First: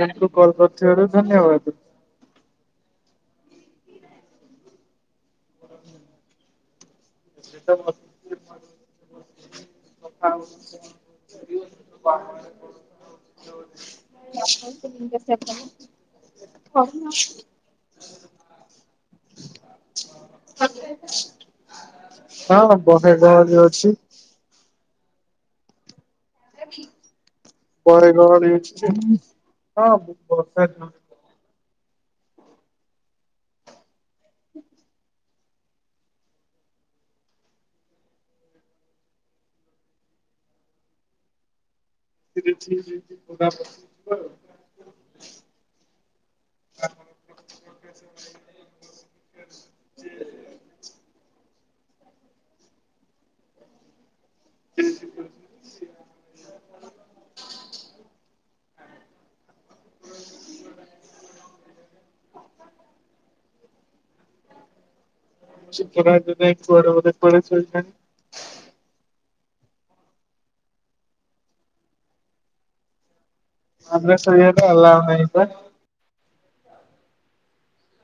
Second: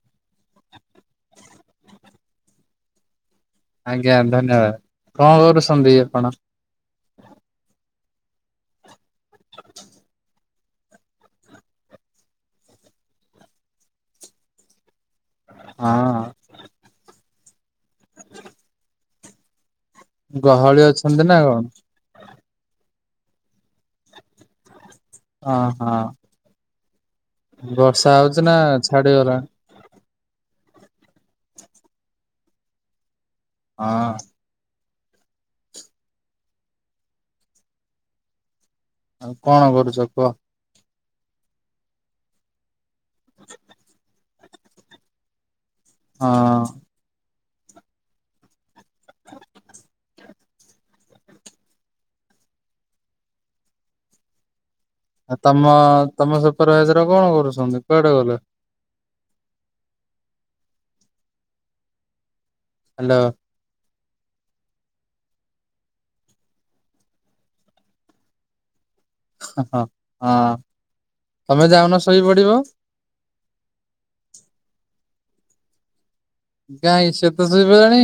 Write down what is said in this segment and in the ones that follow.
ଜ୍ଞା କଲ୍ କରିଥିବାରୁ ଧନ୍ୟବାଦ୍। ଆଜ୍ଞା, ଧନ୍ୟବାଦ। କଣ କରୁଛନ୍ତି ଆପଣ? ସେତ ବସି [inaudible] [unintelligible] [inaudible] ହଁ [inaudible] [unintelligible] ଗହଳି ଅଛନ୍ତି ନା କଣ? ହଁ। ବହେ ଗହଳି ବି ଅଛି। ଅ ହଁ। ବର୍ଷା ପରେର ହଉଛି ନା ଛାଡିଗଲାଣି? ହଁ ବହୁତ ବର୍ଷା। ହଁ। [unintelligible] ଆଉ କଣ କରୁଛ କୁହ? [inaudible] ହଁ। ଆ ତମ ତମ ସୁପର୍ ଭାଇଜର କଣ କରୁଛନ୍ତି କୁଆଡେ ଗଲେ? ହାଲୋ। ସୁପରଭାଇଜର କୁଆଡେ ବୋଲେ, କୁଆଡେ ଶୋଇଛନ୍ତି। ହଁ, ହଁ ତମେ ଯାଉନ ଶୋଇ ପଡିବ? ଆମେ ସୋଇବା ପାଇଁ ଆଲାଉ‌ ନାହିଁ ପା। ଗାଇଁ ସେ ତ ଶୋଇପଲାଣି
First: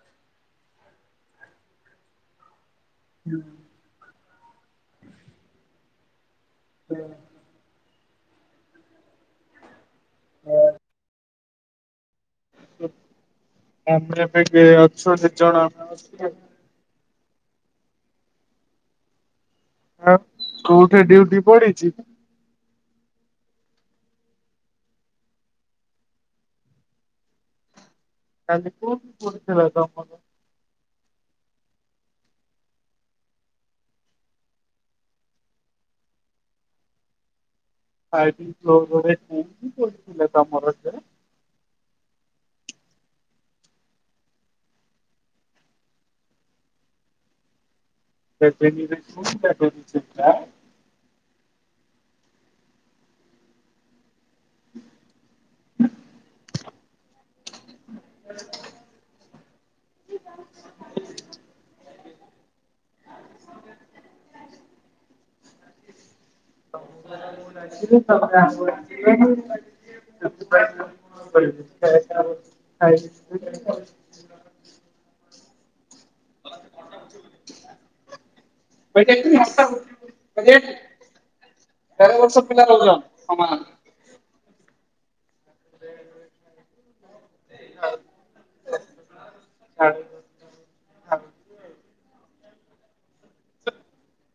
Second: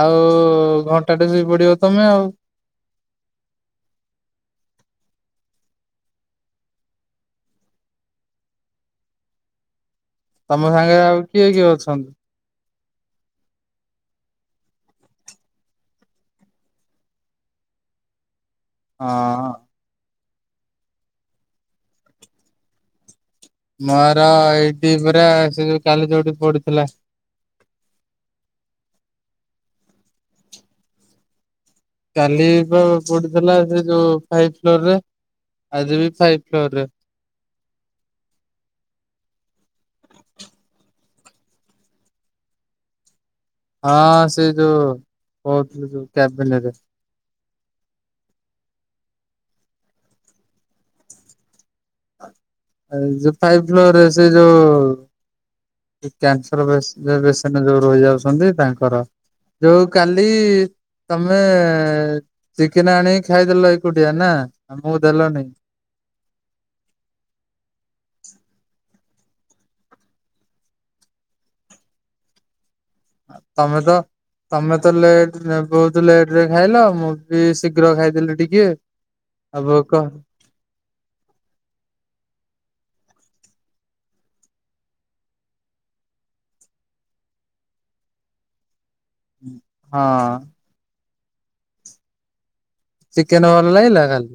ଆଉ ଉ -ଉ -ଉ -ଉ ଘଣ୍ଟା ଟେ ଶୋଇ ପଡିବ ତମେ ଆଉ। ହୁଁ। [inaudible] ତମ ସାଙ୍ଗରେ ଆଉ କିଏ କିଏ ଅଛନ୍ତି? ଆମେ ଏବେ ଏଠି ଅଛନ୍ତି ଦିଜଣ ଆମ ଅ ହଁ ଅଁ। ହ କୋଉଠି ଡ୍ୟୁଟି ପଡିଛି? ମୋର ଅଁ ଏଇଠି ପୁରା ସେ ଯୋଉ କାଲି ଯୋଉଠି ପଡୁଥିଲା। କାଲି କଉଠି ପଡିଥିଲା ତମର? କାଲିିବା ପଡୁଥିଲା ସେ ଯୋଉ ଫାଇଭ୍ ଫ୍ଲୋର୍ ରେ। ଆଜି ବି ଫାଇଭ୍ ଫ୍ଲୋର୍ ରେ। ଟି ଫ୍ଲୋର୍ ରଥିଲେ ତମର ସେ। ହଁ ସେ ଯୋଉ କହୁଥିଲି ଯୋଉଁ କ୍ୟଭିନ୍ ନିରେ। [inaudible] ଆଉ ଯୋଉଁ ଫାଇଭ୍ ଫ୍ଲୋର୍ ରେ ସେଇ ଯୋଉଁ। କ୍ୟାନସର ବେସ୍ ବସେଟ୍ ଯୋଉ ରହି ଯାଉଛନ୍ତି ତାଙ୍କର ଯୋଉ କାଲି ଇ -ଇ। ତମେ ଚିକେନ ଆଣିକି ଖାଇଦେଲ ଏକୁଟିଆ ନା ଆମକୁ ଦେଲନି। [inaudible] ତମେ ତ [inaudible] ତମେ ତ ଲେଟ ବହୁତ ଲେଟ ରେ ଖାଇଲ ମୁଁ ବି ଶୀଘ୍ର ଖାଇଥିଲି ଟିକେ। ଆଉ ଭୋକ [unintelligible] ସେ [unintelligible] ହଁ ହ ଚିକେନ ଭଲ ଲାଗିଲା କାଲି।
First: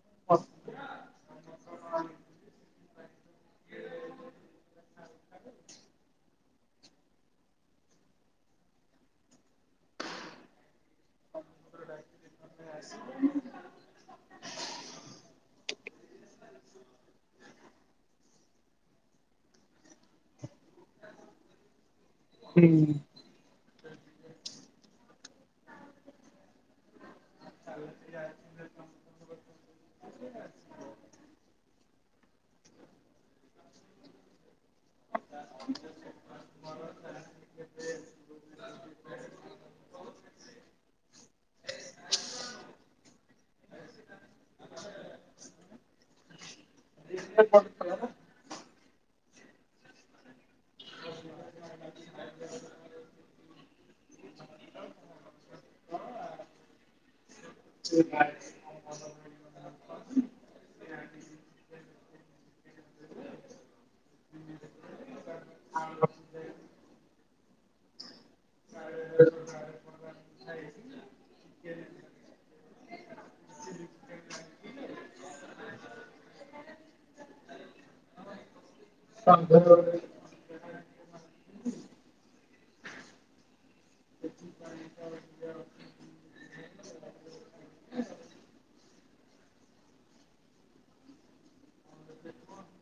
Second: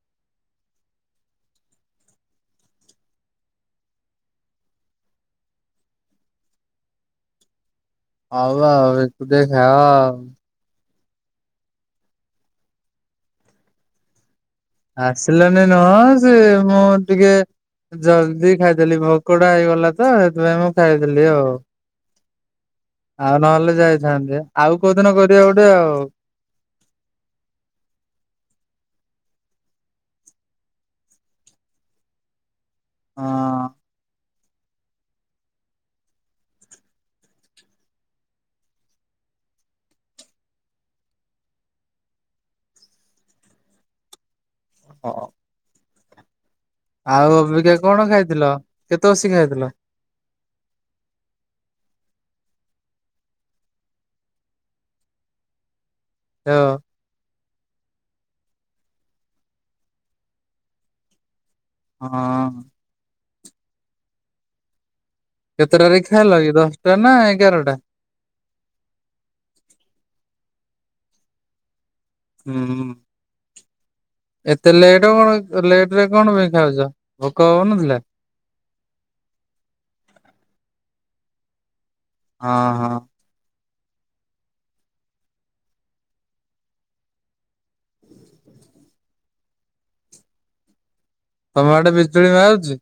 ହ [unintelligible] ହ ଆ ଉ ଆ ଆଉ ଏକୁଟିଆ ଖାଇବା। [unintelligible] ଆସିଲାନି ନହଁ ସେ ମୁଁ ଟିକେ ଜଲଦି ଖାଇଦେଲି, ଭୋକ ଟା ହେଇଗଲା ତ ସେଥିପାଇଁ ମୁଁ ଖାଇଦେଲି ଆଉ। ହୁଁ ଆଉ ନହେଲେ ଯାଇଥାନ୍ତେ ଆଉ କୋଉଦିନ କରିବା ଗୋଟେ ଆଉ। [unintelligible] ହଁ [unintelligible] [unintelligible] ହଁ ଆଉ ଅବିକା କଣ ଖାଇଥିଲ କେତେ ବସିକ ଖାଇଥିଲ? ହଁ ସେ ବା ଗରମ ହଁ କେତେଟାରେ ଖାଇଲ କି ଦଶଟା ନା ଏଗାରଟା? [unintelligible] ହୁଁ ଏତେ ଲେଟ କଣ ଲେଟ ରେ କଣ ପାଇଁ ଖାଉଛ? କଣ ବନଉଥିଲା? [unintelligible] ହଁ ହଁ [unintelligible] ତମଆଡ଼େ ବିଜୁଳି ବାହା ହଉଛି।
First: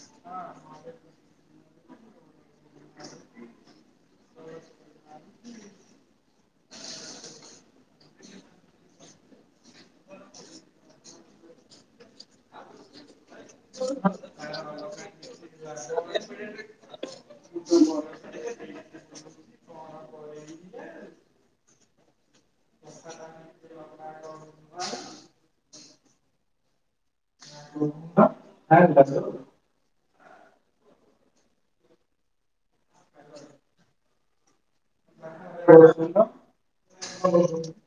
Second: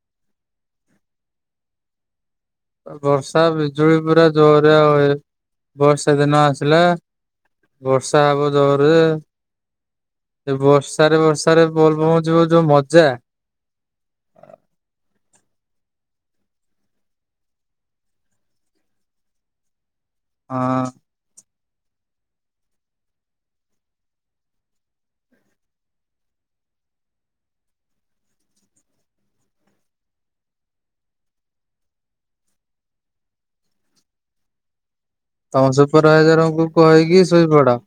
ହଁ ଆ [unintelligible] ବର୍ଷା ବିଜୁଳି ପୁରା ଜୋରରେ ଆଉ ଏ ବର୍ଷା ଦିନ ଆସିଲା। ବର୍ଷା ହବ ଜହରେ ସେ ବର୍ଷାରେ ବର୍ଷାରେ ବୋଲବମ ଯିବୁ ଯୋଉ ମଜା ହଁ ହ [unintelligible] ହଁ [unintelligible] ତମ ସୁପରଭାଇଜରଙ୍କୁ କହିକି ଶୋଇପଡ଼।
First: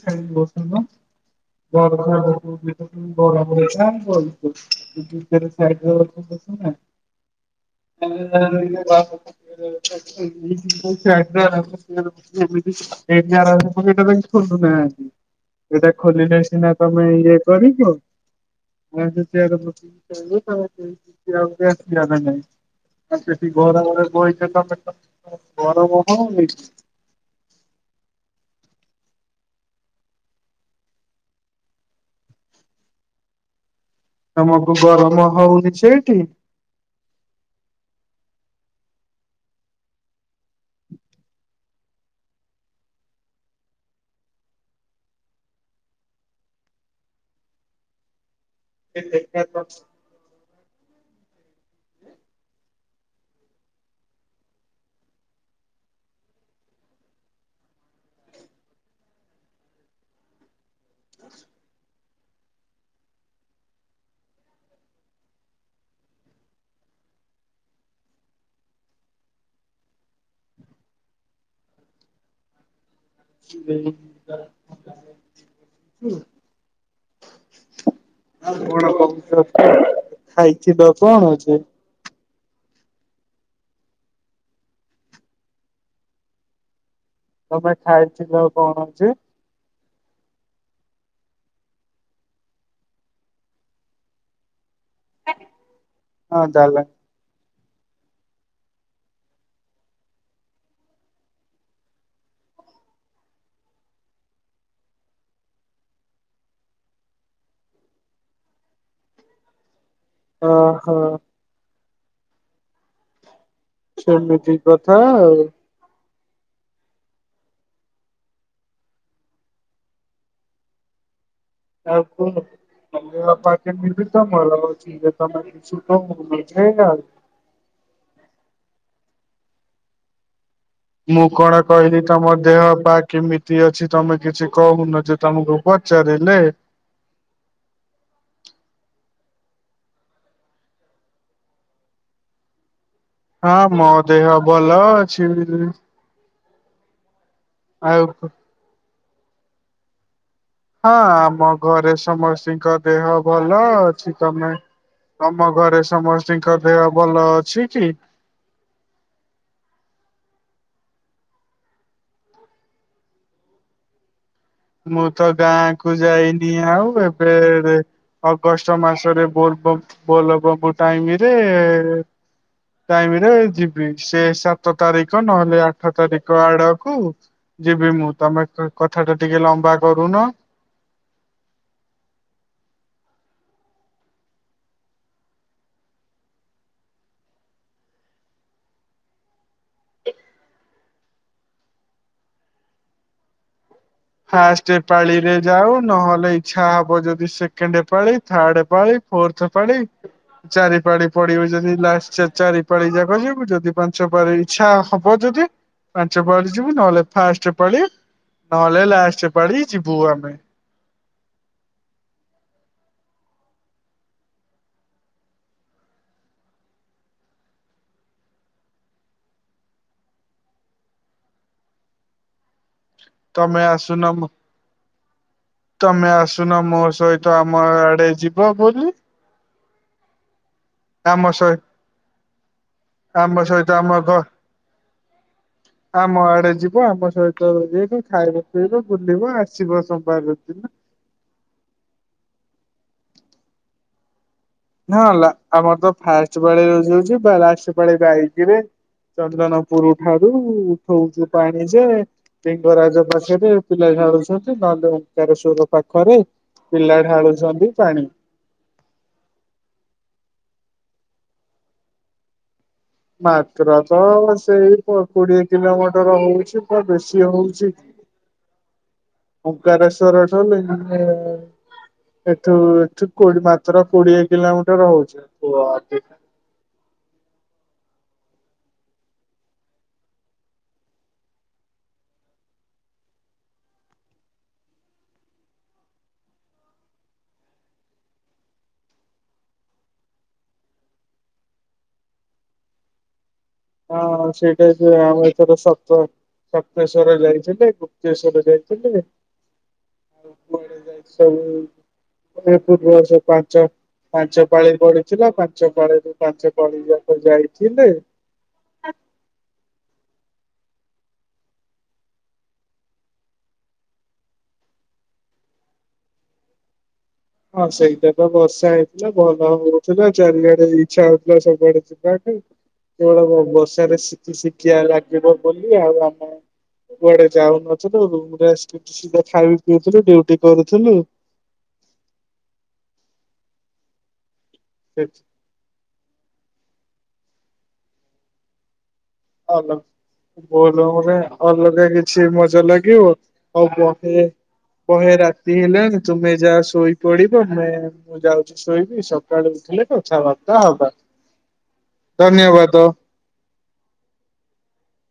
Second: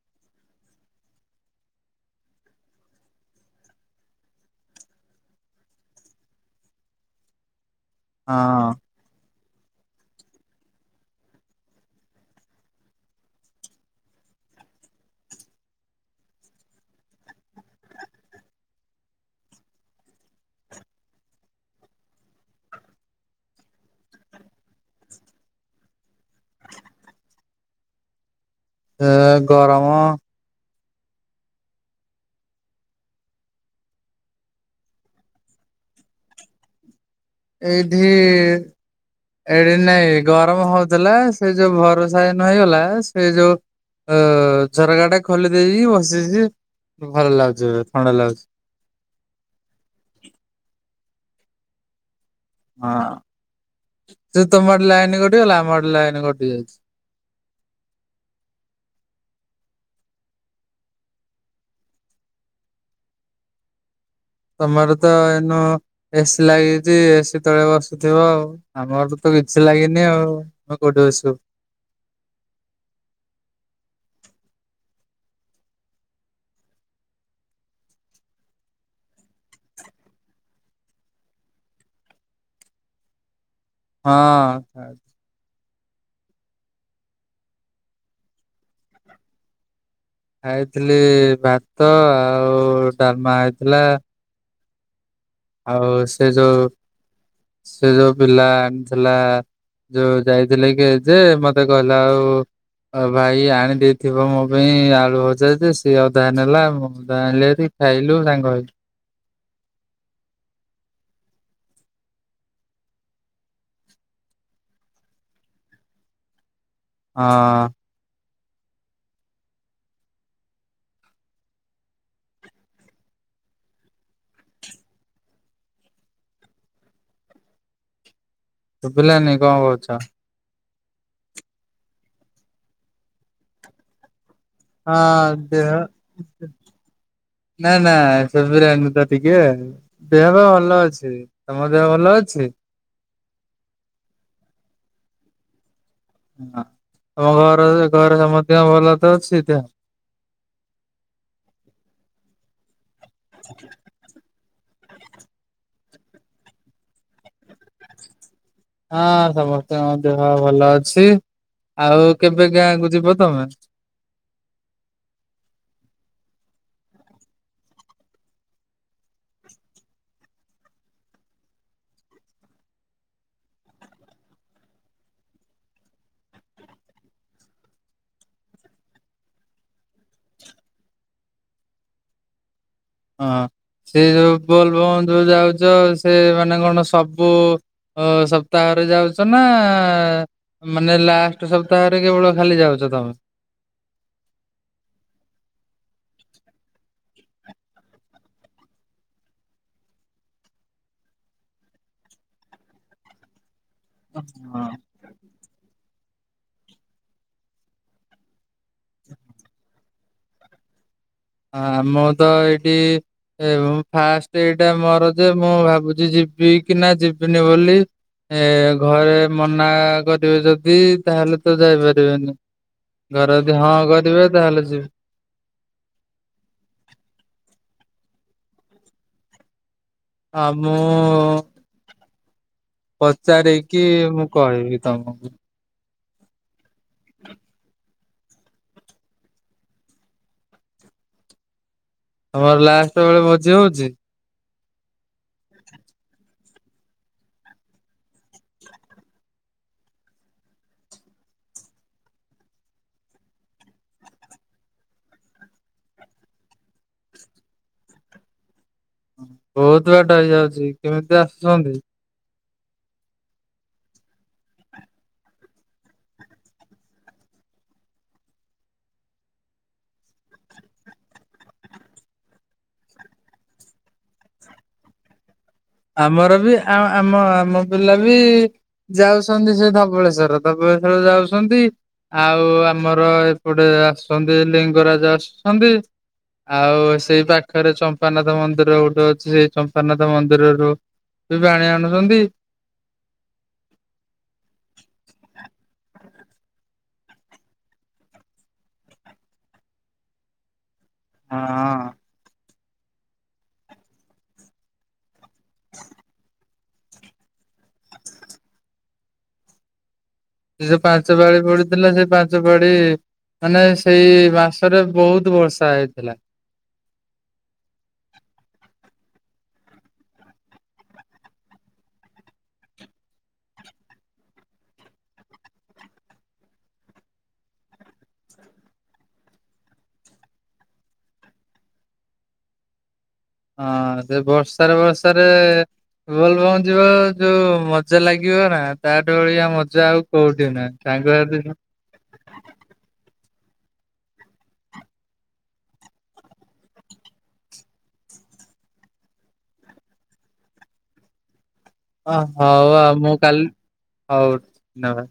[unintelligible] [unintelligible] [unintelligible] [unintelligible] [unintelligible] [unintelligible] [inaudible] ହଁ ଏଇଟା ଖୋଲିଲେ ସିନା ତମେ ଇଏ କରିଚ [inaudible] ଆଉ ସେଠି ଘରେ ଘରେ ବହିଚ ତମେ ତ ଗରମ ହଉନି? ଏ ଗରମ ତମକୁ ଗରମ ହଉନି ସେଇଠି? ଏଇଠି ଏଠି ନାଇଁ ଗରମ ହଉଥିଲା। ସେ ଯୋଉ ବରଷା ନ ହେଇଗଲା ସେ ଯୋଉ ଅ ଝରକା ଟା ଖୋଲି ଦେଇକି ବସିଚି ଭଲ ଲାଗୁଚି ଏବେ ଥଣ୍ଡା ଲାଗୁଚି। [unintelligible] ହଁ ଯେ ତମଆଡେ ଲାଇନ କଟି ଗଲା? ଆମଆଡେ ଲାଇନ କଟି ଯାଇଚି। ତମର ତ ଏନ ଏସିି ଲାଗିଚି ଏସିି ତଳେ ବସୁଥିବ ଆଉ। ଆମର ତ ତ କିଛି ଲାଗିନି ଆଉ। ମଆଉ କଉଠି ବସିବୁ? [unintelligible] ଆଉ କଣ କରୁଚ? ଖାଇଥିଲ କଣ ଅଛି? ହଁ। ତମେ ଖାଇଥିଲ କଣ ହଉଚି? ଖାଇଥିଲି ଭାତ ଆଉ ଡାଲମା ହେଇଥିଲା। ଆଉ ସେ ହଁ ଯୋଉ ତାହେଲେ ସେ ଯୋଉ ପିଲା ଆଣିଥିଲା ଯୋଉ ଯାଇଥିଲେ କି ଏଯେ ମତେ କହିଲା ଆଉ ଆଉ ଭାଇ ଆଣି ଦେଇଥିବ ମୋ ପାଇଁ ଆଳୁ ଭଜା ଯେ ସିଏ ଅଧା ନେଲା ମୁଁ ଅଧା ଆଣିଲି ହେରି। ଖାଇଲୁ ସାଙ୍ଗ ହେଇକି। ଓହୋ। ସେମିତି କଥା ଆଉ। ହଁ। ଆଉ କୁହ। [unintelligible] ସୁଭିଲାନି କଣ କହୁଚ? ମୁଁ କଣ କହିଲି ତମ ଦେହ ପାହ କେମିତ ତି ଅଛି। ତମେ କିଛି କହୁନ ଯେ ହଁ ତମକୁ ଦେହ ପଚାରିଲେ। ନା ନା ସୁବିଲାନି ତ ଟିକେ। ଦେହ ତ ଭଲ ଅଛି। ତମ ଦେହ ଭଲ ଅଛି? ହଁ ମୋ ଦେହ ଭଲ ଅଛି। ହଁ ତମ ଘର ଆଉ ଘରେ ହଁ ସମସ୍ତିଙ୍କ ଭଲ ତ ଅଛି ଦେହ? ହଁ ଆମ ଘରେ ସମସ୍ତିଙ୍କ ଦେହ ଭଲ ଅଛି। ତମେ ତମ ଘରେ ସମସ୍ତିଙ୍କ ଦେହ ଭଲ ଅଛି କି? ହଁ ସମସ୍ତଙ୍କ ଦେହ ଭଲ ଅଛି। ଆଉ କେବେ ଗାଁକୁ ଯିବ ତମେ? ମୁଁ ତ ଗାଁ କୁ ଯାଇନି ଆଉ ଏବେ ଏବେ ଅଗଷ୍ଟ ମାସରେ ବୋଲବମ୍ବ୍ ବୋଲବମ୍ବ୍ ଟାଇମିରେ ଟାଇମିରେ ଯିବି। ସେ ସାତ ତାରିଖ ନହେଲେ ଆଠ ତାରିଖ ଆଡକୁ ଯିବି ମୁଁ। ତମେ କଥା ଟା ଟିକେ ଲମ୍ବା କରୁନ। ହଁ, ସେ ଯୋଉ ବୋଲ୍ ବମ୍ ଯୋଉ ଯାଉଛ ସେ ମାନେ କଣ ସବୁ ଓ ସପ୍ତାହରେ ଯାଉଛ ନା ମାନେ ଲାଷ୍ଟ୍ ସପ୍ତାହରେ କେବଳ ଖାଲି ଯାଉଛ ତମେ? ଫାଷ୍ଟ ପାଳିରେ ଯାଉ, ନହେଲେ ଇଚ୍ଛା ହବ ଯଦି ସେକେଣ୍ଡେପାଳି ଥାର୍ଡ ପାଳି। ଫୋର୍ଥ ପାଳି, ଚାରି ପାଳି ପଡିବ, ଯଦି ଲାଷ୍ଟ ଚାରି ପାଳି ଯାକ ଯିବୁ ଯଦି ପାଞ୍ଚ ପାଳି ହଁ ଇଛା ହବ ଯଦି ପାଞ୍ଚ ପାଳି ଯିବୁ, ନହେଲେ ଫାଷ୍ଟ ପାଳି। [unintelligible] ଲାଷ୍ଟ ପାଳି ଯିବୁ ଆମେ। ଆମ ତ ଏଇଠି ଏ ଫାଷ୍ଟ ଏଇଟା ମୋର ଯେ, ମୁଁ ଭାବୁଛି ଯିବି କି ନା ଯିବିନି ବୋଲି। ଏ ଘରେ ମନା କରିବେ ଯଦି ତାହେଲେ ତ ଯାଇପାରିବିନି। ଘରେ ତମେ ଯଦି ହଁ ଆସୁନ ମ କରିବେ, ତାହେଲେ ଯିବି। ତମେ ଆସୁନ, ମୋ ସହିତ ଆମ ଆଡେ ଯିବ ବୋଲି। ଆ ମୁଁ ଆମ ସହି ଆମ ସହିତ ପଚାରକି ଆମ ଘ ମୁଁ କହିବି ତମକୁ। ଆମ ଆଡେ ଯିବ, ଆମ ସହିତ ଜିବୁ ଖାଇବ ଶୋଇବ, ବୁଲିବ, ଆସିବ ସୋମବାର ଦିନ। ତମର ଲାଷ୍ଟ ବେଳେ ଭୋଜି ହଉଛି? ହଁ, ଆମର ତ ଫାଷ୍ଟ ପାଳିରେ ଯାଉଛୁ, ଲାଷ୍ଟ ପାଳିରେ ଯାଇଥିବେ। ଚନ୍ଦନପୁର ଠାରୁ ଉଠଉଛୁ ପାଣି ଯେ ଲିଙ୍ଗରାଜ ପାଖରେ ପିଲା ଢାଳୁଛନ୍ତି, ନହେଲେ ଓଙ୍କେଶ୍ୱର ପାଖରେ ପିଲା ଢାଳୁଛନ୍ତି ପାଣି। ବହୁତ ବାଟ ହେଇଯାଉଛି, କେମିତି ଆସୁଛନ୍ତି? ମାତ୍ର ତ ସେଇ କୋଡିଏ କିଲୋମିଟର ହଉଛି, ବେଶୀ ହଉଛି। ଓଙ୍କେଶ୍ଵର ଅଛ ଏଠୁ ଏଠୁ କୋ ମାତ୍ର କୋଡିଏ କିଲୋମିଟର ହଉଛି। [inaudible] ଆମର ବି ଆମ ଆମ ପିଲା ବି ଯାଉଛନ୍ତି ସେ ଧବଳେଶ୍ଵର ଧବଳେଶ୍ଵର ଯାଉଛନ୍ତି। ଆଉ ଆମର ଏପଟେ ଆସୁଛନ୍ତି ଲିଙ୍ଗରାଜ ଆସୁଛନ୍ତି। ଆଉ ସେଇ ପାଖରେ ଚମ୍ପାରାନାଥ ମନ୍ଦିର ଗୋଟେ ଅଛି। ସେଇ ଚମ୍ପାନାଥ ମନ୍ଦିର ମନ୍ଦିରରୁ [inaudible] ଆଣୁଛନ୍ତି। ହଁ, ସେଇଟା ବି ଆମ [inaudible] ସପ୍ତେଶ୍ଵର ଯାଇଥିଲୁ, ଗୁପ୍ତେଶ୍ଵର ଯାଇଥିଲୁ। ହଁ [inaudible] [inaudible] ପାଞ୍ଚ ପାଞ୍ଚ ପାଳି ପଡି ଥିଲା ପାଞ୍ଚ ପାଳରୁ ପାଞ୍ଚ ପାଳି ଯାକ ଯାଇଥିଲୁ। ସେ ଯୋଉ ପାଞ୍ଚ ପାଳି ପଡିଥିଲା, ସେଇ ପାଞ୍ଚ ପାଳି ମାନେ ସେଇ ମାସରେ ବହୁତ ବର୍ଷା ହେଇଥିଲା। ହଁ, ସେଇଟା ତ ବର୍ଷା ହେଇଥିଲା, [inaudible] ହଉଥିଲା, ଚାରିଆଡେ ଇଚ୍ଛା ହଉଥିଲା ସବୁଆଡେ ଯିବାକୁ। ବେଳେ ବେଳେ ବର୍ଷାରେ ଶିଖି ଶିଖିବା ଲାଗିବ ବୋଲି ଆଉ ଆମେ କୁଆଡେ ଯାଉନଥିଲୁ, ରୁମରେ [inaudible] ସିଧା ଖାଇ ପିଉଥିଲୁ ଡିଉଟି କରୁଥିଲୁ। ହଁ, ବର୍ଷାରେ ସେଠି ବର୍ଷାରେ ବୋଲ ବୋମ୍ ଜିବାକୁ ମଜା ଲାଗିବ ନା। ତାଠୁ ଭଳିଆ ଅଲଗା ମଜା ଆଉ କୋଉଠି ନାହିଁ, ବୋଲବମରେ ସାଙ୍ଗ ସାଥି। ଅଲଗା କିଛି ମଜା ଲାଗିବ, ଆଉ ବେ କହେ ରାତି ହେଲେ, ତୁମେ ଯାହା ଶୋଇପଡିବ, ମୁ ମୁଁ ଯାଉଛି ଶୋଇବି ସକାଳୁ ଉଠିଲେ କଥାବାର୍ତ୍ତା ହବା। ଅ ହଉ ଧନ୍ୟବାଦ। ଆଉ ମୁଁ କାଲି ହଉ ଧନ୍ୟବାଦ।